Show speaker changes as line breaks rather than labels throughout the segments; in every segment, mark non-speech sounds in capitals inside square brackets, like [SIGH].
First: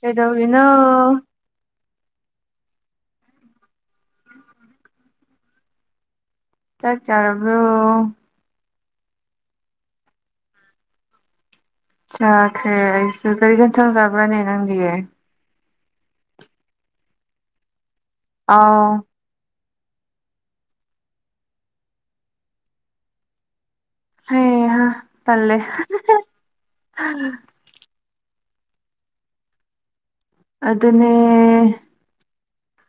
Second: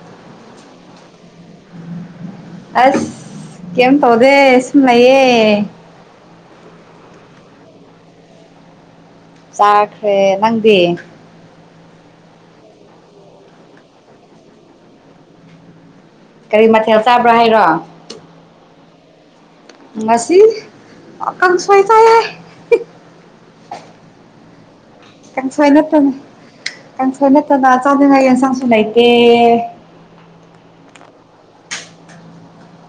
ꯀꯩꯗꯧꯔꯤꯅꯣ
ꯑꯁ ꯀ‌ꯦꯝ ꯇꯧꯗꯦ ꯁꯨꯝ ꯂꯩꯌꯦ
ꯆꯥꯛ ꯆꯥꯔꯕ꯭ꯔꯣ
ꯆꯥꯈ꯭ꯔꯦ ꯅꯪꯗꯤ
ꯆꯈ꯭ꯔꯦ ꯑꯩꯁꯨ ꯀꯔꯤ ꯌ‌ꯦꯟꯁꯥꯡ ꯆꯥꯕ꯭ꯔꯥꯅꯦ ꯅꯪꯗꯤ
ꯀꯔꯤ ꯃꯊꯦꯜ ꯆꯥꯕ꯭ꯔꯥ ꯍꯥꯏꯔꯣ
ꯑꯥꯎ
ꯉꯁꯤ ꯀꯪꯁꯣꯏ ꯆꯥꯏꯌꯦ
ꯍꯩꯍꯥ ꯇꯜꯂꯦ
ꯀꯥꯡꯁꯣꯏ ꯅꯠꯇꯅ ꯀꯥꯡꯁꯣꯏ ꯅꯠꯇꯅ ꯆꯥꯅꯤꯡꯉꯥꯏ ꯌ‌ꯦꯟꯁꯥꯡꯁꯨ ꯂꯩꯇꯦ
ꯑꯗꯨꯅꯦ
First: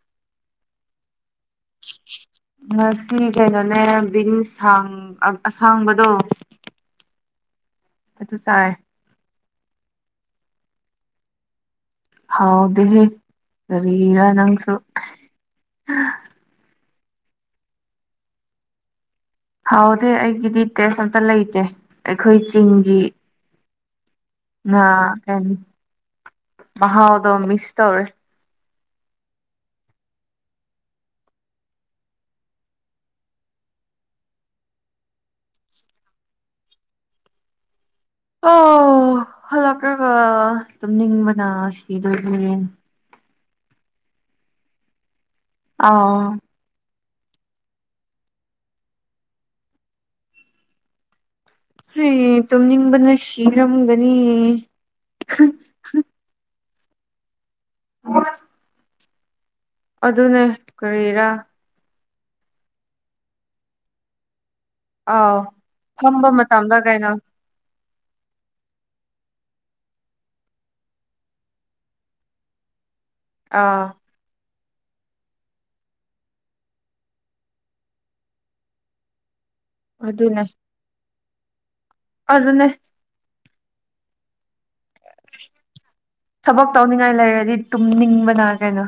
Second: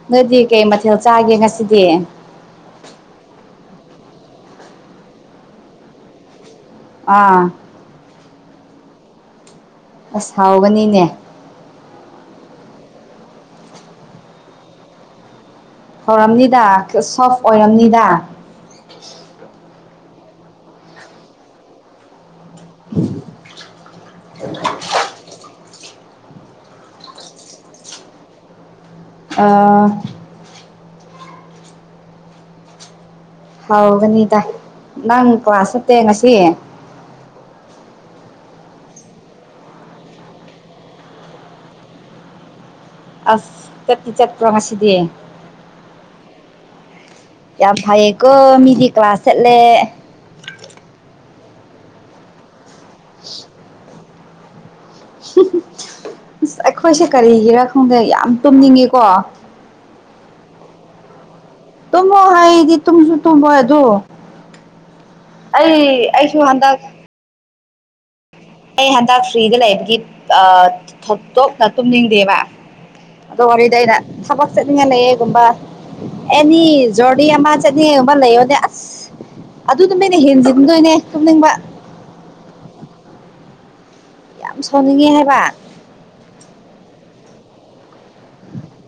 ꯅꯣꯏꯗꯤ ꯀꯩ ꯃꯊꯦꯜ ꯆꯥꯒꯦ ꯉꯁꯤꯗꯤ
ꯉꯁꯤ ꯀꯩꯅꯣꯅꯦ ꯕꯤꯟꯁꯥꯡ ꯑꯁꯥꯡꯕꯗꯣ
ꯑꯥ
ꯑꯗꯨ ꯆꯥꯏ
ꯑꯁ ꯍꯥꯎꯒꯅꯤꯅꯦ
ꯍꯥꯎꯗꯦꯍ‌ꯦ ꯀꯔꯤꯔꯥ ꯅꯪꯁꯨ
ꯍꯧꯔꯝꯅꯤꯗ [UNINTELLIGIBLE] ꯁꯐ ꯑꯣꯏꯔꯝꯅꯤꯗ
ꯍꯥꯎꯗꯦ ꯑꯩꯒꯤꯗꯤ ꯇꯦꯁ ꯑꯝꯇ ꯂꯩꯇꯦ ꯑꯩꯈꯣꯏ ꯆꯤꯡꯒꯤ ꯉꯥ [UNINTELLIGIBLE] ꯃꯍꯥꯎꯗꯣ ꯃꯤꯁ ꯇꯧꯔꯦ
ꯑꯥ ꯍꯥꯎꯕꯅꯤꯗ ꯅꯪ ꯀ꯭ꯂꯥꯁ ꯆꯠꯇꯦ ꯉꯁꯤ
ꯑꯣ ꯍꯜꯂꯛꯑꯒ ꯇꯨꯝꯅꯤꯡꯕꯅ ꯁꯤꯗꯨꯏꯅꯤ
ꯑꯁ ꯆꯠꯇꯤ ꯆꯠꯄ꯭ꯔꯣ ꯉꯁꯤꯗꯤ
ꯑꯥꯎ
ꯌꯥꯝ ꯐꯌꯦꯀꯣ ꯃꯤꯗꯤ ꯀ꯭ꯂꯥꯁ ꯆꯠꯂꯦ
ꯍꯦ ꯇꯨꯝꯅꯤꯡꯕꯅ ꯁꯤꯔꯝꯒꯅꯤ
ꯑꯁ ꯑꯩꯈꯣꯏꯁꯦ ꯀꯔꯤꯒꯤꯔꯥ ꯈꯪꯗꯦ ꯌꯥꯝ ꯇꯨꯝꯅꯤꯡꯉꯦꯀꯣ
ꯑꯗꯨꯅꯦ ꯀꯔꯤꯔꯥ
ꯇꯨꯝꯃꯣ ꯍꯥꯏꯗꯤ ꯇꯨꯝꯁꯨ ꯇꯨꯝꯃꯣꯏ ꯑꯗꯣ
ꯑꯥꯎ
ꯑꯩ
ꯐꯝꯕ
ꯑꯩꯁꯨ
ꯃꯇꯝꯗ
ꯍꯟꯗꯛ
ꯀꯩꯅꯣ
ꯑꯩ ꯍꯟꯗꯛ ꯐ꯭ꯔꯤꯗ ꯂꯩꯕꯒꯤ ꯑꯥ ꯊꯣꯢꯗꯣꯛꯅ ꯇꯨꯝꯅꯤꯡꯗꯦꯕ ꯑꯗꯣ ꯋꯥꯔꯤꯗ
ꯑꯥ
ꯑꯩꯅ ꯊꯕꯛ ꯆꯠꯅꯤꯡꯉꯥꯢ ꯂꯩꯌꯦꯒꯨꯝꯕ ꯑꯦꯅꯤ ꯑꯃꯥ [INAUDIBLE] ꯂꯩꯌꯣꯗꯤ ꯑꯁ ꯑꯗꯨꯗꯨꯅ
ꯑꯗꯨꯅꯦ
ꯍꯦꯟꯖꯤꯟꯗꯣꯏꯅꯦ ꯇꯨꯝꯅꯤꯡꯕ
ꯑꯗꯨꯅꯦ
ꯌꯥꯝ ꯁꯥꯎꯅꯤꯡꯉꯦ ꯍꯥꯏꯕ
ꯊꯕꯛ ꯇꯧꯅꯤꯡꯉꯥꯏ ꯂꯩꯔꯗꯤ ꯇꯨꯝꯅꯤꯡꯕꯅ ꯀꯩꯅꯣ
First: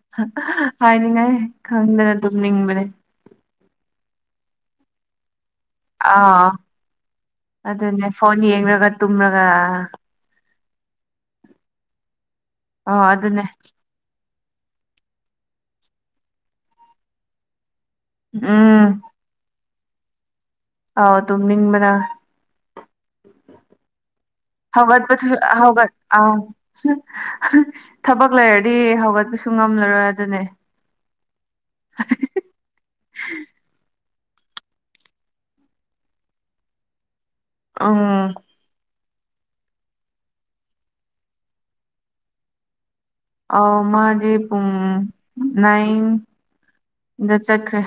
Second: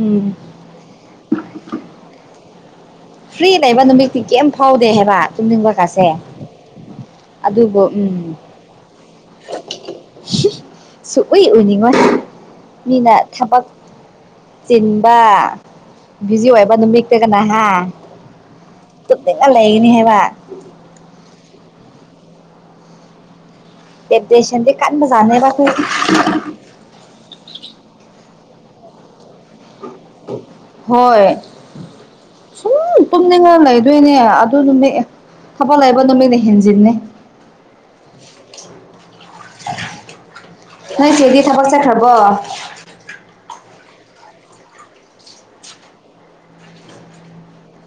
ꯎꯝ
ꯍꯥꯏꯅꯤꯡꯉꯥꯏ ꯈꯪꯗꯅ ꯇꯨꯝꯅꯤꯡꯕꯅꯦ
ꯐ꯭ꯔꯤ ꯂꯩꯕ ꯅꯨꯃꯤꯠꯇꯤ ꯀꯩꯝ ꯐꯥꯎꯗꯦ ꯍꯥꯏꯕ ꯇꯨꯝꯅꯤꯡꯕ
ꯑꯥ ꯑꯗꯨꯅꯦ
ꯎꯝ
ꯐꯣꯟ ꯌꯦꯡꯂꯒ ꯇꯨꯝꯂꯒ
ꯁꯨꯛꯎꯏ ꯎꯏꯅꯤꯡꯉꯣ
ꯑꯣ
ꯃꯤꯅ
ꯑꯗꯨꯅꯦ
ꯊꯕꯛ ꯆꯤꯟꯕ ꯕꯤꯖꯤ ꯑꯣꯏꯕ ꯅꯨꯃꯤꯠꯇꯅ ꯍꯥ
ꯎꯝ
ꯇꯨꯝꯅꯤꯡꯉ ꯂꯩꯒꯅꯤ ꯍꯥꯏꯕ
ꯑꯥꯎ ꯇꯨꯝꯅꯤꯡꯕꯅ
ꯇꯦꯝꯇꯦꯁꯟꯗꯤ
ꯍꯒꯠꯄ [INAUDIBLE]
ꯀꯟꯕꯖꯥꯠꯅꯦꯕ ꯑꯩꯈꯣꯏ
ꯊꯕꯛ ꯂꯩꯔꯗꯤ ꯍꯧꯒꯠꯄꯁꯨ ꯉꯝꯂꯔꯣꯏ ꯑꯗꯨꯅꯦ
ꯍꯣꯏ ꯁꯨꯝ ꯇꯨꯝꯅꯤꯡꯉꯥ ꯂꯩꯗꯣꯏꯅꯦ ꯑꯗꯨ ꯅꯨꯃꯤꯠ ꯊꯕꯛ ꯂꯩꯕ ꯅꯨꯃꯤꯠꯅ ꯍꯦꯟꯖꯤꯟꯅꯦ [INAUDIBLE]
ꯎꯝ
ꯅꯣꯏ ꯆꯦꯗꯤ ꯊꯕꯛ ꯆꯠꯈꯔꯥꯕꯣ
ꯑꯧ ꯃꯥꯗꯤ ꯄꯨꯡ ꯅꯥꯏꯟ ꯗ ꯆꯠꯈ꯭ꯔꯦ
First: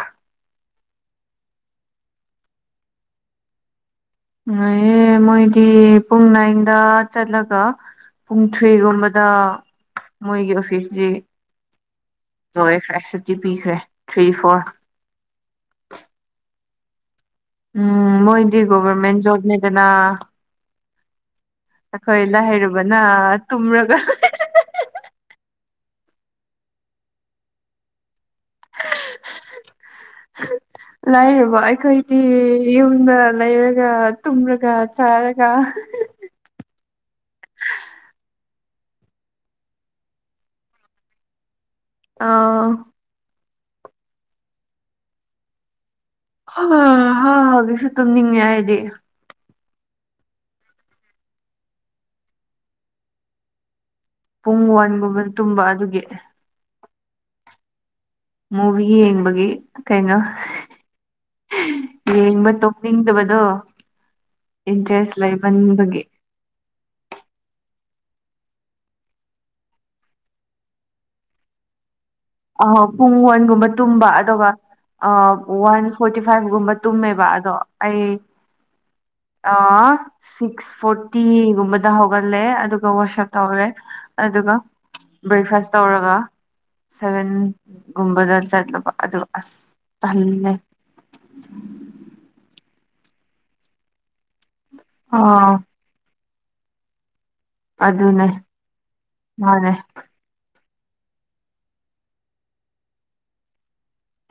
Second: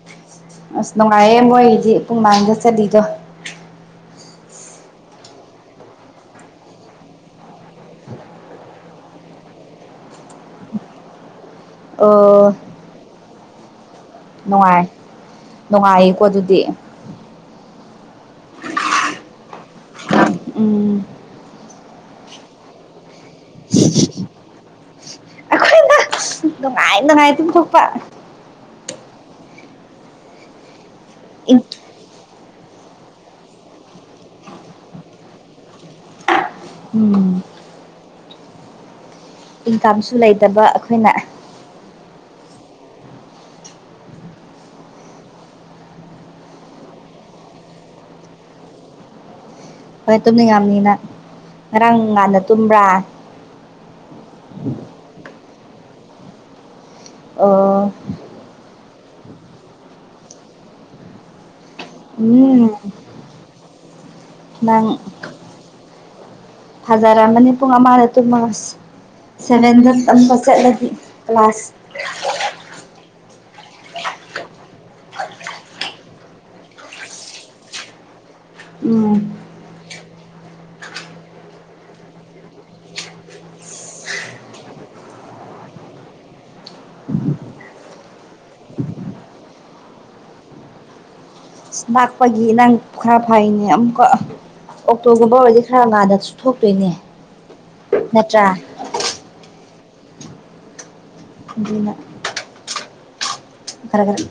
ꯑꯁ ꯅꯨꯡꯉꯥꯏꯔꯌꯦ ꯃꯣꯏꯒꯤꯗꯤ ꯄꯨꯡ ꯅꯥꯏꯟꯗ ꯆꯠꯂꯤꯗꯣ
ꯅꯨꯡꯉꯥꯢꯌꯦ ꯃꯣꯏꯗꯤ ꯄꯨꯡ ꯅꯥꯏꯟꯗ ꯆꯠꯂꯒ ꯄꯨꯡ ꯊ꯭ꯔꯤꯒꯨꯝꯕꯗ ꯃꯣꯏꯒꯤ ꯑꯣꯐꯤꯁꯒꯤ
ꯑꯣ
ꯂꯣꯏꯈ꯭ꯔꯦ ꯁꯨꯇꯤ ꯄꯤꯈ꯭ꯔꯦ ꯊ꯭ꯔꯤ ꯐꯣꯔ
ꯅꯨꯡꯉꯥꯏ ꯅꯨꯡꯉꯥꯏꯌꯦꯀꯣ ꯑꯗꯨꯗꯤ
ꯎꯝ ꯃꯣꯏꯗꯤ ꯒꯣꯚꯔꯃꯦꯟ ꯖꯣꯕꯅꯤꯗꯅ
ꯎꯝ
ꯑꯩꯈꯣꯏ ꯂꯥꯏꯔꯕꯅ ꯍꯩꯔꯨꯕꯅ ꯇꯨꯝꯔꯒ
ꯑꯩꯈꯣꯏꯅ ꯅꯨꯡꯉꯥꯏ ꯅꯨꯡꯉꯥꯏ ꯇꯨꯝꯊꯣꯛꯄ
ꯂꯥꯏꯔꯕ ꯑꯩꯈꯣꯏ ꯗꯤ ꯌꯨꯝꯗ ꯂꯩꯔꯒ ꯇꯨꯝꯔꯒ ꯆꯥꯔꯒ
ꯎꯝ ꯏꯟꯀꯝꯁꯨ ꯂꯩꯇꯕ ꯑꯩꯈꯣꯏꯅ
ꯑꯥꯎ ꯍꯧꯖꯤꯛꯁꯨ ꯇꯨꯝꯅꯤꯡꯉꯦ ꯑꯩꯗꯤ
ꯍꯣꯏ ꯇꯨꯝꯅꯤꯡꯉꯥꯝꯅꯤ ꯅꯪ ꯉꯔꯥꯡ ꯉꯥꯟꯅ ꯇꯨꯝꯕ꯭ꯔꯥ
ꯄꯨꯡ ꯋꯥꯟꯒꯨꯝꯕꯗ ꯇꯨꯝꯕ ꯑꯗꯨꯒꯤ
ꯑꯣ
ꯃꯨꯚꯤ ꯌꯦꯡꯕꯒꯤ ꯀꯩꯅꯣ ꯌꯦꯡꯕ
ꯎꯝ
ꯇꯣꯛꯅꯤꯡꯗꯕꯗꯣ
ꯅꯪ
ꯏꯟꯇꯔꯦꯁ ꯂꯩꯃꯥꯟꯕꯒꯤ
ꯐꯖꯔꯝꯃꯅꯤ ꯄꯨꯡ ꯑꯃꯗ ꯇꯨꯝꯃꯒ ꯁꯦꯚꯦꯟꯗ ꯇꯝꯕ ꯆꯠꯂꯗꯤ ꯀ꯭ꯂꯥꯁ
ꯑꯥꯍꯣ ꯄꯨꯡꯑꯣꯟꯒꯨꯝꯕ ꯇꯨꯝꯕ ꯑꯗꯨꯒ ꯑꯥ ꯋꯥꯟ ꯐꯣꯔꯇꯤ ꯐꯥꯏꯚ ꯒꯨꯝꯕ ꯇꯨꯝꯃꯦꯕ ꯑꯗꯣ ꯑꯩ
ꯎꯝ
ꯑꯥ ꯁꯤꯛꯁ ꯐꯣꯔꯇꯤꯒꯨꯝꯕꯗ ꯍꯧꯒꯠꯂꯦ ꯑꯗꯨꯒ ꯋꯥꯁꯞ ꯇꯧꯔꯦ ꯑꯗꯨꯒ ꯕ꯭ꯔꯦꯛꯐꯥꯁ ꯇꯧꯔꯒ ꯁꯚꯦꯟꯒꯨꯝꯕꯗ ꯆꯠꯂꯕ ꯑꯗꯨ ꯑꯁ ꯇꯜꯂꯦ
ꯅꯥꯛꯄꯒꯤ ꯅꯪ ꯈꯔ ꯐꯩꯅꯦ ꯑꯃꯨꯛꯀ ꯑꯣꯛꯇꯣꯒꯨꯝꯕ
ꯑꯥ
ꯑꯣꯏꯗꯤ ꯈ ꯉꯥꯟꯅꯁꯨ ꯊꯣꯛꯇꯣꯏꯅꯦ
ꯑꯗꯨꯅꯦ
ꯅꯠꯇ꯭ꯔꯥ
ꯃꯥꯅꯦ
ꯑꯗꯨꯅ ꯈꯔ ꯈꯔ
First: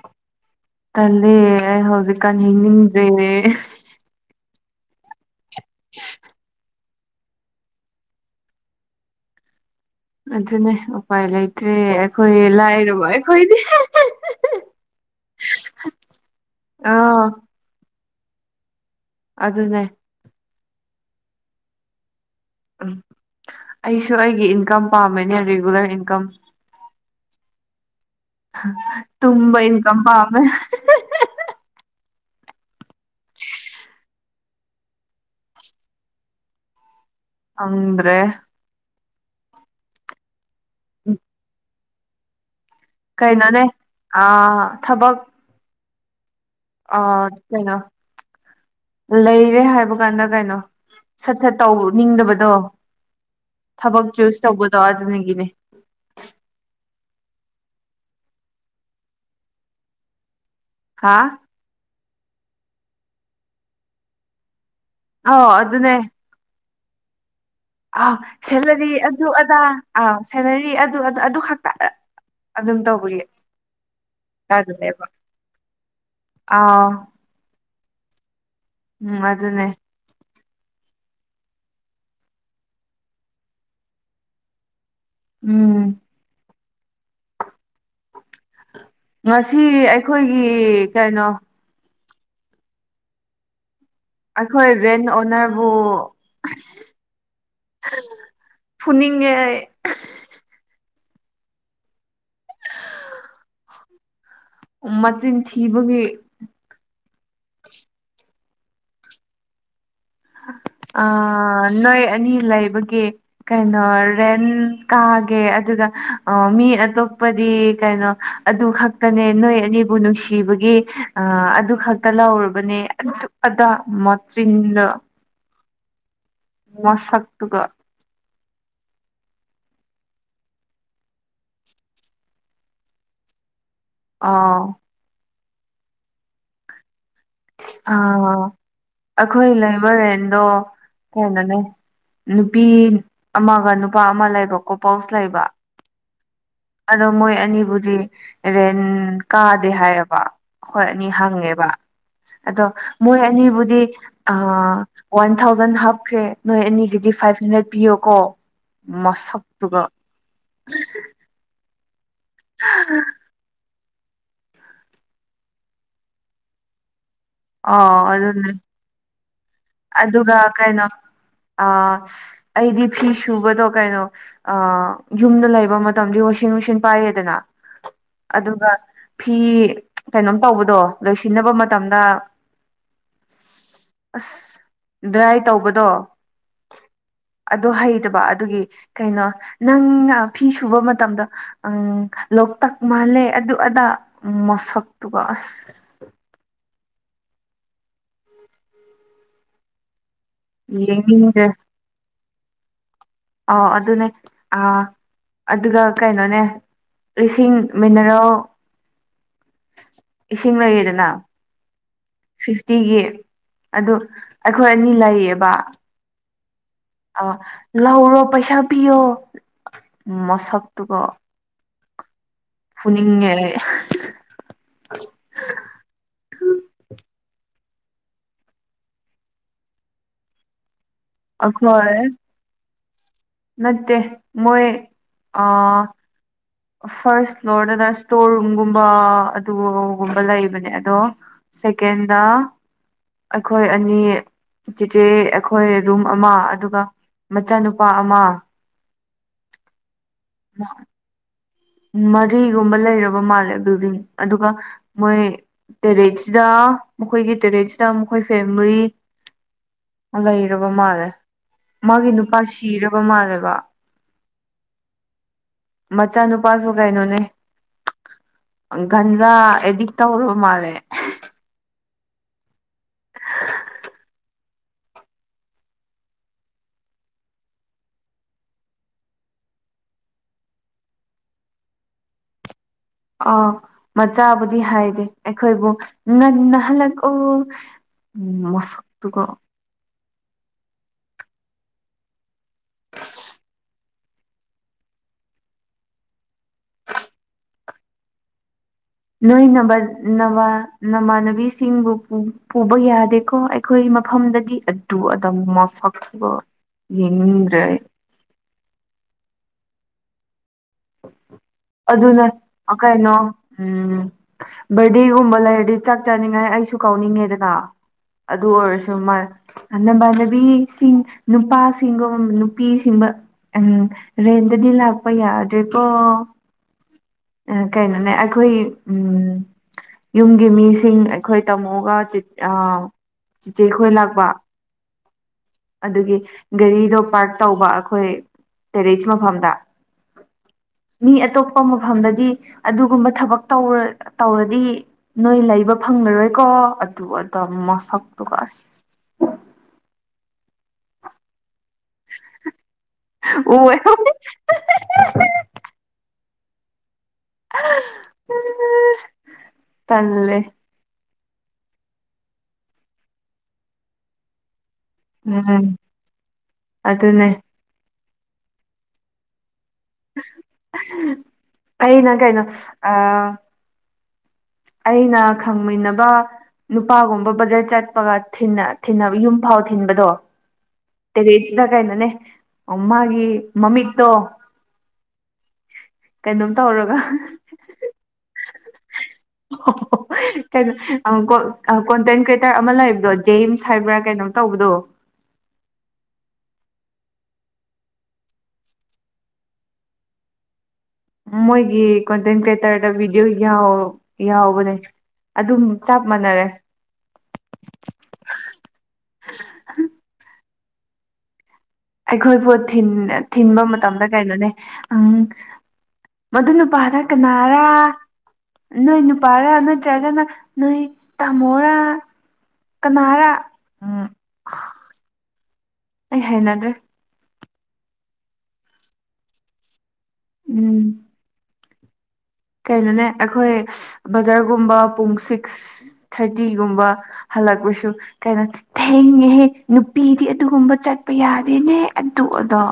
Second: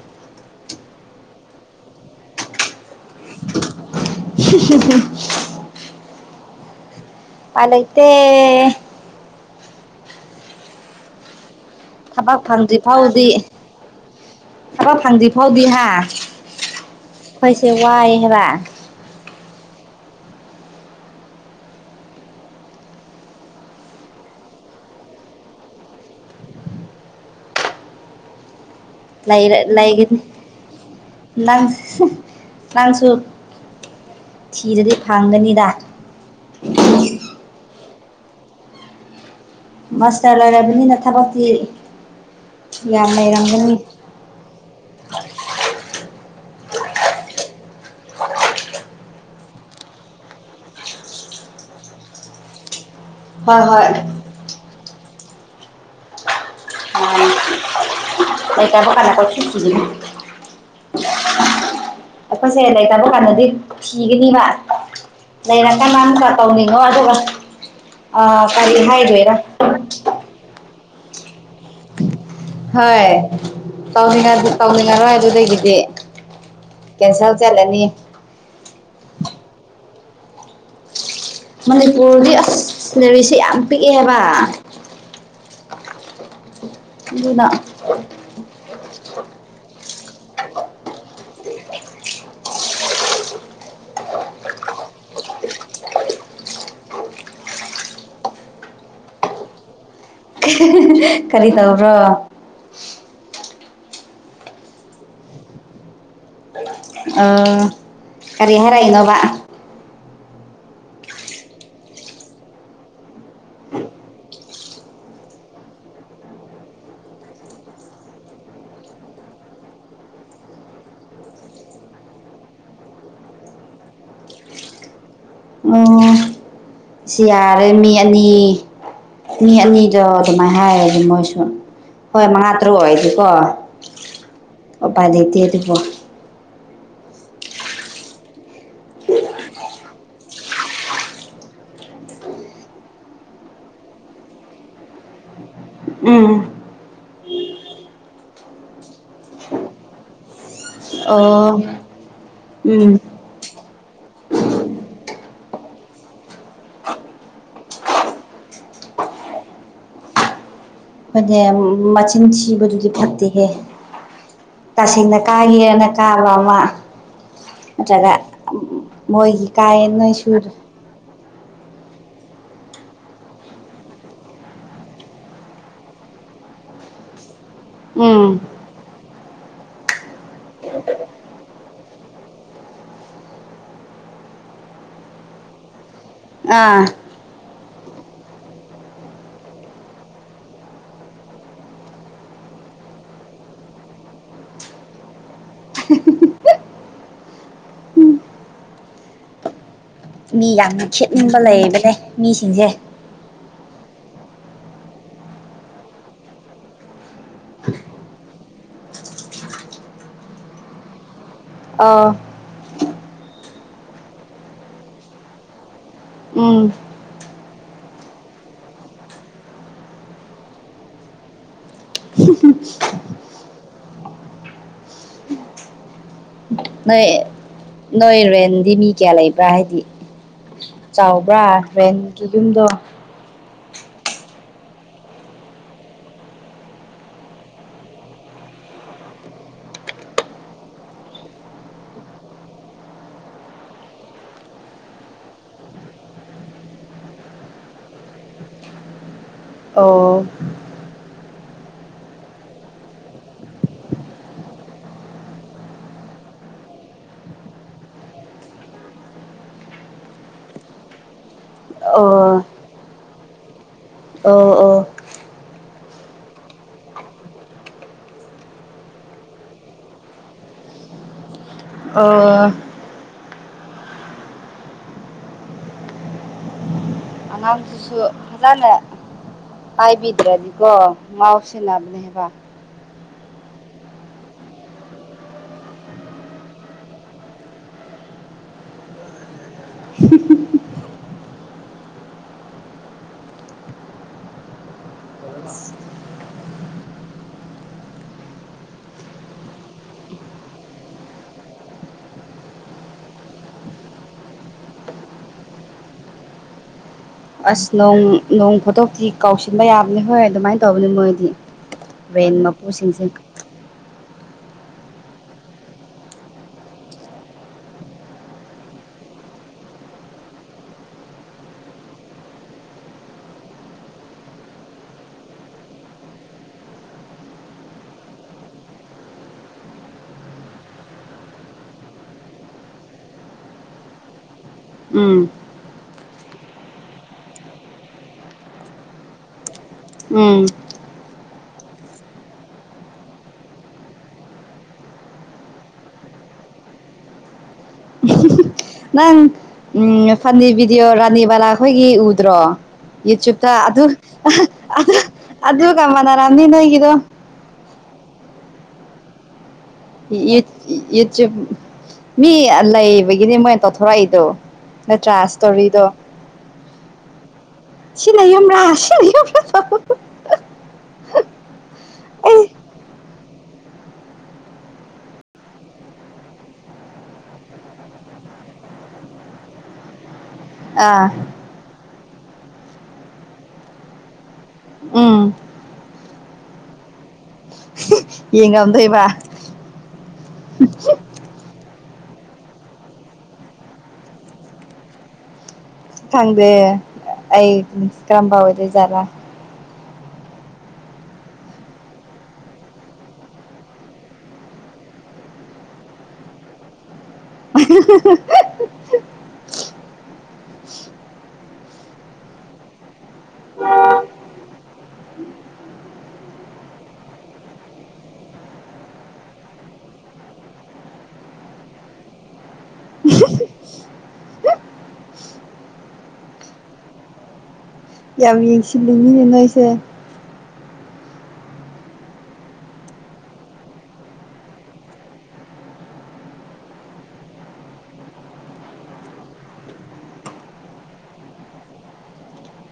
ꯇꯜꯂꯦ ꯑꯩ ꯍꯧꯖꯤꯛꯀꯥꯟ ꯍꯤꯡꯅꯤꯡꯗ꯭ꯔꯦ
[UNINTELLIGIBLE]
[INAUDIBLE]
ꯎꯄꯥꯏ ꯂꯩꯇꯦ
ꯑꯗꯨꯅꯦ ꯎꯄꯥꯏ ꯂꯩꯇ꯭ꯔꯦ
ꯊꯕꯛ
ꯑꯩꯈꯣꯏ
ꯐꯪꯗ꯭ꯔꯤ
ꯂꯥꯏꯔꯕ
ꯐꯥꯎꯗꯤ
ꯑꯩꯈꯣꯏꯗꯤ
ꯊꯕꯛ ꯐꯪꯗ꯭ꯔꯤꯐꯥꯎꯗꯤ ꯍꯥ
ꯑꯥ
ꯑꯩꯈꯣꯏꯁꯦ ꯋꯥꯏ ꯍꯥꯏꯕ
ꯑꯗꯨꯅꯦ ꯎꯝ ꯑꯩꯁꯨ ꯑꯩꯒꯤ ꯏꯟꯀꯝ ꯄꯥꯝꯃꯦꯅꯦ ꯔꯤꯒꯨꯂꯔ ꯏꯟꯀꯝ ꯇꯨꯝꯕꯩ ꯏꯟꯀꯝ
ꯂꯩꯒꯅꯤ
ꯄꯥꯝꯃꯦ
ꯅꯪ ꯅꯪꯁꯨ ꯊꯤꯔꯗꯤ ꯐꯪꯒꯅꯤꯗ
ꯐꯪꯗ꯭ꯔꯦ
ꯃꯥꯁꯇꯔ ꯂꯣꯏꯔꯕꯅꯤꯅ ꯊꯕꯛꯀꯤ
ꯀꯩꯅꯣꯅꯦ ꯑꯥ ꯊꯕꯛ ꯑꯥ ꯀꯩꯅꯣ ꯂꯩꯔꯦ ꯍꯥꯏꯕ ꯀꯥꯟꯗ ꯀꯩꯅꯣ ꯁꯠ ꯁꯠ ꯇꯧ ꯅꯤꯡꯗꯕꯗꯣ
ꯍꯣꯏ ꯍꯣꯏ
ꯊꯕꯛ ꯆꯨꯁ ꯇꯧꯕꯗꯣ ꯑꯗꯨ ꯅꯪꯒꯤꯅꯦ
[UNINTELLIGIBLE]
ꯍꯥꯥ
ꯑꯩꯈꯣꯏꯁꯦ ꯂꯩꯇꯕ ꯀꯥꯟꯗꯗꯤ ꯊꯤꯒꯅꯤꯕ
ꯑꯧ
ꯂꯩꯔ
ꯑꯗꯨꯅꯦ
ꯀꯥꯟꯗ ꯑꯝꯇ ꯇꯧꯅꯤꯡꯉꯣꯏ ꯑꯗꯨꯒ ꯑꯥ ꯀꯔꯤ ꯍꯥꯏꯗꯣꯏꯔꯥ
ꯑꯗꯥ ꯑꯥ ꯁꯦꯂꯔꯤ ꯑꯗꯨ ꯑꯗꯨ ꯑꯗꯨ ꯈꯛ
ꯍꯣꯏ ꯇꯧꯅꯤꯡꯉꯗꯤ
ꯇꯜꯂꯦꯕ
ꯇꯥꯎꯅꯤꯡꯉꯔꯣꯏ ꯑꯗꯨꯗꯒꯤꯗꯤ
ꯑꯥꯎ
ꯀꯦꯟꯁꯦꯜ ꯆꯠꯂꯅꯤ
ꯎꯝ ꯑꯗꯨꯅꯦ
ꯃꯅꯤꯄꯨꯔꯗꯤ ꯑꯁ ꯁꯦꯂꯔꯤꯁꯦ ꯌꯥꯝ ꯄꯤꯛꯑꯦ ꯍꯥꯏꯕ
ꯎꯝ
ꯑꯗꯨꯅ
ꯉꯁꯤ ꯑꯩꯈꯣꯏꯒꯤ ꯀꯩꯅꯣ ꯑꯩꯈꯣꯏ ꯔꯦꯟ ꯑꯣꯅꯔꯕꯨ ꯐꯨꯅꯤꯡꯉꯦ ꯑꯩ
ꯀꯔꯤ ꯇꯧꯕ꯭ꯔꯣ
ꯃꯆꯤꯟ ꯊꯤꯕꯒꯤ
ꯑꯣ ꯀꯔꯤ ꯍꯥꯏꯔꯛꯏꯅꯣꯕ
ꯑꯥ ꯅꯣꯏ ꯑꯅꯤ ꯂꯩꯕꯒꯤ ꯀꯩꯅꯣ ꯔꯦꯟ ꯀꯥꯒꯦ ꯑꯗꯨꯒ ꯑꯥ ꯃꯤ ꯑꯇꯣꯞꯄꯗꯤ ꯀꯩꯅꯣ ꯑꯗꯨ ꯈꯛꯇꯅꯦ ꯅꯣꯏ ꯑꯅꯤꯕꯨ ꯅꯨꯡꯁꯤꯕꯒꯤ ꯑ ꯑꯗꯨ ꯈꯛꯇ ꯂꯧꯔꯕꯅꯦ ꯑꯗꯥ ꯃꯆꯤꯟꯅ
ꯑꫭ ꯁꯤ
ꯃꯁꯛꯇꯨꯒ
ꯌꯥꯔꯦ ꯃꯤ ꯑꯅꯤ ꯃꯤ ꯑꯅꯤꯗꯣ ꯑꯗꯨꯃꯥꯏꯅ ꯍꯥꯏꯔꯗꯤ ꯃꯣꯏꯁꯨ ꯍꯣꯏ ꯃꯉꯥ ꯇꯔꯨꯛ ꯑꯣꯏꯗꯤꯀꯣ
ꯑꯥ
ꯑꯣꯄꯥꯥꯏ ꯂꯩꯇꯦ ꯑꯗꯨꯕꯣ
ꯑꯥ ꯑꯩꯈꯣꯏ ꯂꯩꯕ ꯔꯦꯟꯗꯣ ꯍꯣꯡꯉꯥꯅꯦ ꯅꯨꯄꯤ ꯑꯃꯒ ꯅꯨꯄꯥ ꯑꯃ ꯂꯩꯕ ꯀꯣꯄꯜꯁ ꯂꯩꯕ
ꯎꯝ
ꯑꯗꯣ ꯃꯣꯏ ꯑꯅꯤꯕꯨꯗꯤ ꯔꯦꯟ ꯀꯥꯗꯦ ꯍꯥꯏꯔꯕ ꯍꯈꯣꯏ ꯑꯅꯤ
ꯑꯣ
ꯍꯪꯉꯦꯕ ꯑꯗꯣ
ꯎꯝ
ꯃꯣꯏ ꯑꯅꯤꯕꯨꯗꯤ ꯑ ꯋꯥꯟ ꯊꯥꯎꯖꯟ ꯍꯥꯞꯈ꯭ꯔꯦ ꯅꯣꯏ ꯑꯅꯤꯒꯤꯗꯤ ꯐꯥꯏꯐ ꯍꯟꯗ꯭ꯔꯦꯠ ꯄꯤꯌꯣ ꯀꯣ ꯃꯥꯁꯛꯇꯨꯒ
[UNINTELLIGIBLE] ꯃꯆꯤꯟ ꯊꯤꯕꯗꯨꯗꯤ ꯐꯠꯇꯦꯍꯦ ꯇꯁꯦꯡꯅ ꯀꯥꯒꯦꯅ ꯀꯥꯕ ꯑꯃ
ꯑ
ꯅꯠꯇ꯭ꯔꯒ
ꯑꯗꯨꯅꯦ
ꯃꯣꯏꯒꯤ ꯀꯥꯏ
ꯑꯗꯨꯒ ꯀꯩꯅꯣ ꯑ ꯑꯩꯗꯤ ꯐꯤ ꯁꯨꯕꯗꯣ ꯀꯩꯅꯣ ꯑ ꯌꯨꯝꯗ ꯂꯩꯕ ꯃꯇꯝꯗꯤ ꯋꯥꯁꯤꯡ ꯃꯦꯁꯤꯟ ꯄꯥꯏꯌꯦꯗꯅ
ꯎꯝ
ꯑꯗꯨꯒ ꯐꯤ ꯀꯩꯅꯣꯝ ꯇꯧꯕꯗꯣ ꯂꯣꯏꯁꯤꯟꯅꯕ ꯃꯇꯝꯗ ꯑꯁ ꯗ꯭ꯔꯥꯏ ꯇꯧꯕꯗꯣ
ꯑꯥ
ꯑꯗꯣ ꯍꯩꯇꯕ ꯑꯗꯨꯒꯤ ꯀꯩꯅꯣ ꯅꯪ ꯐꯤ ꯁꯨꯕ ꯃꯇꯝꯗ ꯎ ꯂꯣꯛꯇꯥꯛ ꯃꯥꯜꯂꯦ ꯑꯗꯨ ꯑꯗꯥ ꯃꯥꯁꯛꯇꯨꯒ ꯑꯁ
ꯃꯤ ꯌꯥꯝꯅ ꯈꯦꯠꯅꯤꯡꯕ
ꯌꯦꯡꯅꯤꯡꯗ꯭ꯔꯦ
ꯂꯩꯌꯦꯕꯅꯦ ꯃꯤꯁꯤꯡꯁꯦ
ꯑꯣ ꯑꯗꯨꯅꯦ ꯑ ꯑꯗꯨꯒ ꯀꯩꯅꯣꯅꯦ ꯏꯁꯤꯡ ꯃꯤꯅꯔꯦꯜ ꯏꯁꯤꯡ ꯂꯩꯌꯦꯗꯅ
ꯑꯥ
ꯐꯤꯐꯇꯤꯒꯤ ꯑꯗꯨ ꯑꯩꯈꯣꯏ ꯑꯅꯤ ꯂꯩꯌꯦꯕ
ꯎꯝ
ꯑ ꯂꯧꯔꯣ ꯄꯩꯁꯥ ꯄꯤꯌꯣ ꯃꯁꯛꯇꯨꯒ
[UNINTELLIGIBLE]
ꯐꯨꯅꯤꯡꯉꯦ ꯑꯩ
ꯅꯣꯏ ꯅꯣꯏꯔꯦꯟꯗꯤ ꯃꯤ ꯀꯌꯥ ꯂꯩꯕ꯭ꯔꯥ ꯍꯥꯏꯗꯤ ꯆꯥꯎꯕ꯭ꯔꯥ
ꯑꯩꯈꯣꯏ
ꯔꯦꯟꯒꯤ ꯌꯨꯝꯗꯣ
ꯅꯠꯇꯦ ꯃꯣꯏ ꯑ ꯐꯥꯔꯁ ꯐ꯭ꯂꯣꯔꯗꯅ ꯏꯁꯇꯣꯔ ꯔꯨꯝꯒꯨꯝꯕ ꯑꯗꯨꯒꯨꯝꯕ ꯂꯩꯕꯅꯦ ꯑꯗꯣ ꯁꯦꯀꯦꯟꯗ ꯑꯩꯈꯣꯏ ꯑꯅꯤ ꯆꯤꯆꯦ ꯑꯩꯈꯣꯏ ꯔꯨꯝ ꯑꯃ ꯑꯗꯨꯒ ꯃꯆꯥꯅꯨꯄꯥ ꯑꯃ
ꯑꯣ
ꯃꯔꯤꯒꯨꯝꯕ ꯂꯩꯔꯕ ꯃꯥꯜꯂꯦ ꯕꯤꯜꯗꯤꯡ ꯑꯗꯨꯒ ꯃꯣꯏ ꯇꯦꯔꯦꯠꯁꯤꯗ ꯃꯈꯣꯏꯒꯤ ꯇꯦꯔꯦꯠꯁꯤꯗ ꯃꯈꯣꯏ ꯐꯦꯃꯤꯂꯤ ꯂꯩꯔꯕ ꯃꯥꯜꯂꯦ ꯃꯥꯒꯤ ꯅꯨꯄꯥ
ꯑꯣ
ꯁꯤꯔꯕ ꯃꯥꯜꯂꯦꯕ
ꯑꯣ ꯑꯣ
ꯃꯆꯥ ꯅꯨ ꯅꯨꯄꯥꯁꯨ ꯀꯩꯅꯣꯅꯦ ꯒꯟꯖꯥ ꯑꯦꯗꯤꯛ ꯇꯧꯔꯕ ꯃꯥꯜꯂꯦ
ꯑꯣ ꯑꯉꯥꯡꯁꯤꯁꯨ ꯐꯖꯅꯦ ꯍꯥꯏꯕꯤꯗ꯭ꯔꯗꯤꯀꯣ ꯉꯥꯎꯁꯤꯟꯅꯕꯥꯅꯦ ꯍꯥꯏꯕ
ꯑꯥꯎ ꯃꯆꯥꯕꯨꯗꯤ ꯍꯥꯏꯗꯦ ꯑꯩꯈꯣꯏꯕꯨ ꯉꯟꯅ ꯍꯜꯂꯛꯎ ꯎꯝ ꯃꯁꯛꯇꯨꯒ
[UNINTELLIGIBLE]
[INAUDIBLE] ꯅꯣꯏ [UNINTELLIGIBLE] ꯅꯃꯥꯟꯅꯕꯤꯁꯤꯡꯕꯨ ꯄꯨꯕ ꯌꯥꯗꯦꯀꯣ ꯑꯩꯈꯣꯏ ꯃꯐꯝꯗꯗꯤ ꯑꯗꯨ ꯑꯗꯥ ꯃꯁꯛꯇꯨꯒ ꯌꯦꯡꯅꯤꯡꯗ꯭ꯔꯦ
ꯑꯁ
ꯑꯩ
ꯅꯣꯡ ꯅꯣꯡ ꯐꯥꯇꯣꯛꯇꯤ ꯀꯥꯎꯁꯤꯟꯕ ꯌꯥꯕꯅꯦ ꯍꯣꯏ ꯑꯗꯨꯃꯥꯏꯅ ꯇꯧꯕꯅꯤ ꯃꯣꯏꯗꯤ
ꯑꯗꯨꯅꯦ
ꯔꯦꯟ
ꯑ
ꯃꯄꯨꯁꯤꯡꯁꯦ
ꯀꯩꯅꯣ ꯎꯝ ꯕꯔꯗꯦꯒꯨꯝꯕ ꯂꯩꯔꯗꯤ ꯆꯥꯛ ꯆꯥꯅꯤꯡꯉꯥꯏ ꯑꯩꯁꯨ ꯀꯧꯅꯤꯡꯉꯦꯗꯅ꯫ ꯑꯗꯨ ꯑꯣꯏꯔꯁꯨ ꯃꯥꯏ ꯑ ꯅꯃꯅꯕꯤꯁꯤꯡ ꯅꯨꯄꯥꯁꯤꯡꯒꯨꯝ ꯅꯨꯄꯤꯁꯤꯡꯕ ꯎꯝ ꯔꯦꯟꯗꯗꯤ ꯂꯥꯛꯄ ꯌꯥꯗ꯭ꯔꯦꯀꯣ ꯑ ꯀꯩꯅꯣꯅꯦ ꯑꯩꯈꯣꯏ ꯎꯝ ꯌꯨꯝꯒꯤ ꯃꯤꯁꯤꯡ ꯑꯩꯈꯣꯏ ꯇꯥꯃꯣꯒ [UNINTELLIGIBLE] ꯆꯤꯆꯦ ꯈꯣꯏ ꯂꯥꯛꯄ
ꯎꯝ
ꯑꯗꯨꯒꯤ ꯒꯥꯔꯤꯗꯣ ꯄꯥꯔꯛ ꯇꯧꯕ ꯑꯩꯈꯣꯏ ꯇꯦꯔꯦꯁ ꯃꯐꯝꯗ
ꯎꯝ
ꯃꯤ ꯑꯇꯣꯞꯄ ꯃꯐꯝꯗꯗꯤ ꯑꯗꯨꯒꯨꯝꯕ ꯊꯕꯛ ꯇꯧꯔ ꯇꯧꯔꯗꯤ ꯅꯣꯏ ꯂꯩꯕ ꯐꯪꯂꯉꯔꯣꯏꯀꯣ ꯑꯗꯨ ꯑꯗ ꯃꯁꯛꯇꯨꯒ ꯑꯁ
ꯅꯪ ꯎꯝ ꯐꯥꯟꯅꯤ ꯚꯤꯗꯤꯑꯣ ꯔꯥꯅꯤꯕꯂꯥ ꯑꯩꯈꯣꯏꯒꯤ ꯎꯗ꯭ꯔꯣ ꯌꯨꯇ꯭ꯌꯨꯕꯇ
ꯎꯋꯦ
ꯑꯗꯨ [UNINTELLIGIBLE] ꯑꯗꯨꯒ ꯃꯅꯥꯔꯝꯅꯤ ꯅꯣꯏꯒꯤꯗꯣ
[INAUDIBLE] ꯇꯜꯂꯦ
[UNINTELLIGIBLE] ꯃꯤ ꯂꯩꯕꯒꯤꯅꯤ ꯃꯣꯏꯅ ꯇꯧꯊꯣꯔꯛꯏꯗꯣ ꯅꯇ꯭ꯔꯥꯥ
ꯎꯝ
ꯏꯁ꯭ꯇꯣꯔꯤꯗꯣ
ꯑꯗꯨꯅꯦ
ꯁꯤ ꯅꯌꯨꯝꯔ ꯁꯤ ꯅꯌꯨꯝꯔ ꯇꯧꯕꯗꯨ [UNINTELLIGIBLE]
ꯑꯩꯅ ꯀꯩꯅꯣ
ꯑꯩ
ꯑ ꯑꯩꯅ ꯈꯪꯃꯤꯟꯅꯕ ꯅꯨꯄꯥꯒꯨꯝꯕ ꯕꯖꯥꯠ ꯆꯠꯄꯒ ꯊꯤꯟ ꯊꯤꯟꯅ ꯌꯨꯝ ꯐꯥꯎ ꯊꯤꯟꯕꯗꫭ
ꯑꯥ
ꯇꯦꯔꯦꯁꯇ ꯀꯩꯅꯣꯅꯦ ꯃꯥꯒꯤ ꯃꯃꯤꯛꯇꯣ
ꯎꯝ
ꯀꯩꯅꯣꯝ ꯇꯧꯔꯒ [UNINTELLIGIBLE]
ꯌꯦꯡꯉꯝꯗꯣꯏꯕ
[UNINTELLIGIBLE] ꯀꯩꯅꯣ ꯑ ꯀꫭ ꯀꯣꯟꯇꯦꯟ ꯀ꯭ꯔꯤꯌꯦꯇꯔ ꯑꯃ ꯂꯩꯕꯗꯣ ꯖꯦꯝꯁ ꯍꯥꯏꯕ꯭ꯔꯥ ꯀꯩꯅꯣꯝ ꯇꯧꯕꯗꯣ
ꯈꯪꯗꯦ ꯑꯩ ꯀ꯭ꯔꯝꯕ ꯑꫭꯏꯗꫭꯖꯥꯔ
ꯃꯣꯏꯒꯤ ꯀꯣꯟꯇꯦꯟ ꯀ꯭ꯔꯤꯌꯦꯇꯔꯗ ꯚꯤꯗꯤꯑꯣ ꯌꯥꯎ ꯌꯥꯎꯕꯅꯦ ꯑꯗꯨꯝ ꯆꯞ ꯃꯥꯟꯅꯔꯦ
[UNINTELLIGIBLE]
ꯑꯩꯈꯣꯏ ꯕꯨ ꯊꯤꯟ ꯊꯤꯟꯕ ꯃꯇꯝꯗ ꯀꯩꯅꯣꯅꯦ ꯑꯡ ꯃꯗꯨ ꯅꯨꯄꯥꯥꯔ ꯀꯅꯥꯔ ꯅꯣꯏ ꯅꯨꯄꯥꯔꯥ ꯅꯠꯇ꯭ꯔꯒꯅ ꯅꯣꯏ ꯇꯥꯃꯣꯔꯥ ꯀꯅꯥꯥꯔ ꯎꯝ ꯑꯩ ꯍꯩꯅꯗ꯭ꯔꯦ
ꯌꯥꯝ ꯌꯦꯡꯁꯤꯜꯂꯤꯅꯤꯅꯦ ꯅꯣꯏꯁꯦ
ꯎꯝ ꯀꯩꯅꯣꯅꯦ ꯑꯩꯈꯣꯏ ꯕ꯭ꯔꯗꯔꯒꯨꯝꯕ ꯄꯨꯡ ꯁꯤꯛꯁ ꯊꯥꯔꯇꯤꯒꯨꯝꯕ ꯍꯜꯂꯒꯄꯁꯨ ꯀꯩꯅꯣ ꯊꯦꯡꯉꯦꯍꯦ ꯅꯨꯄꯤꯗꯤ ꯑꯗꯨꯒꯨꯝꯕ ꯆꯠꯄ ꯌꯥꯗꯦꯅꯦ ꯑꯗꯨ ꯑꯗꯥ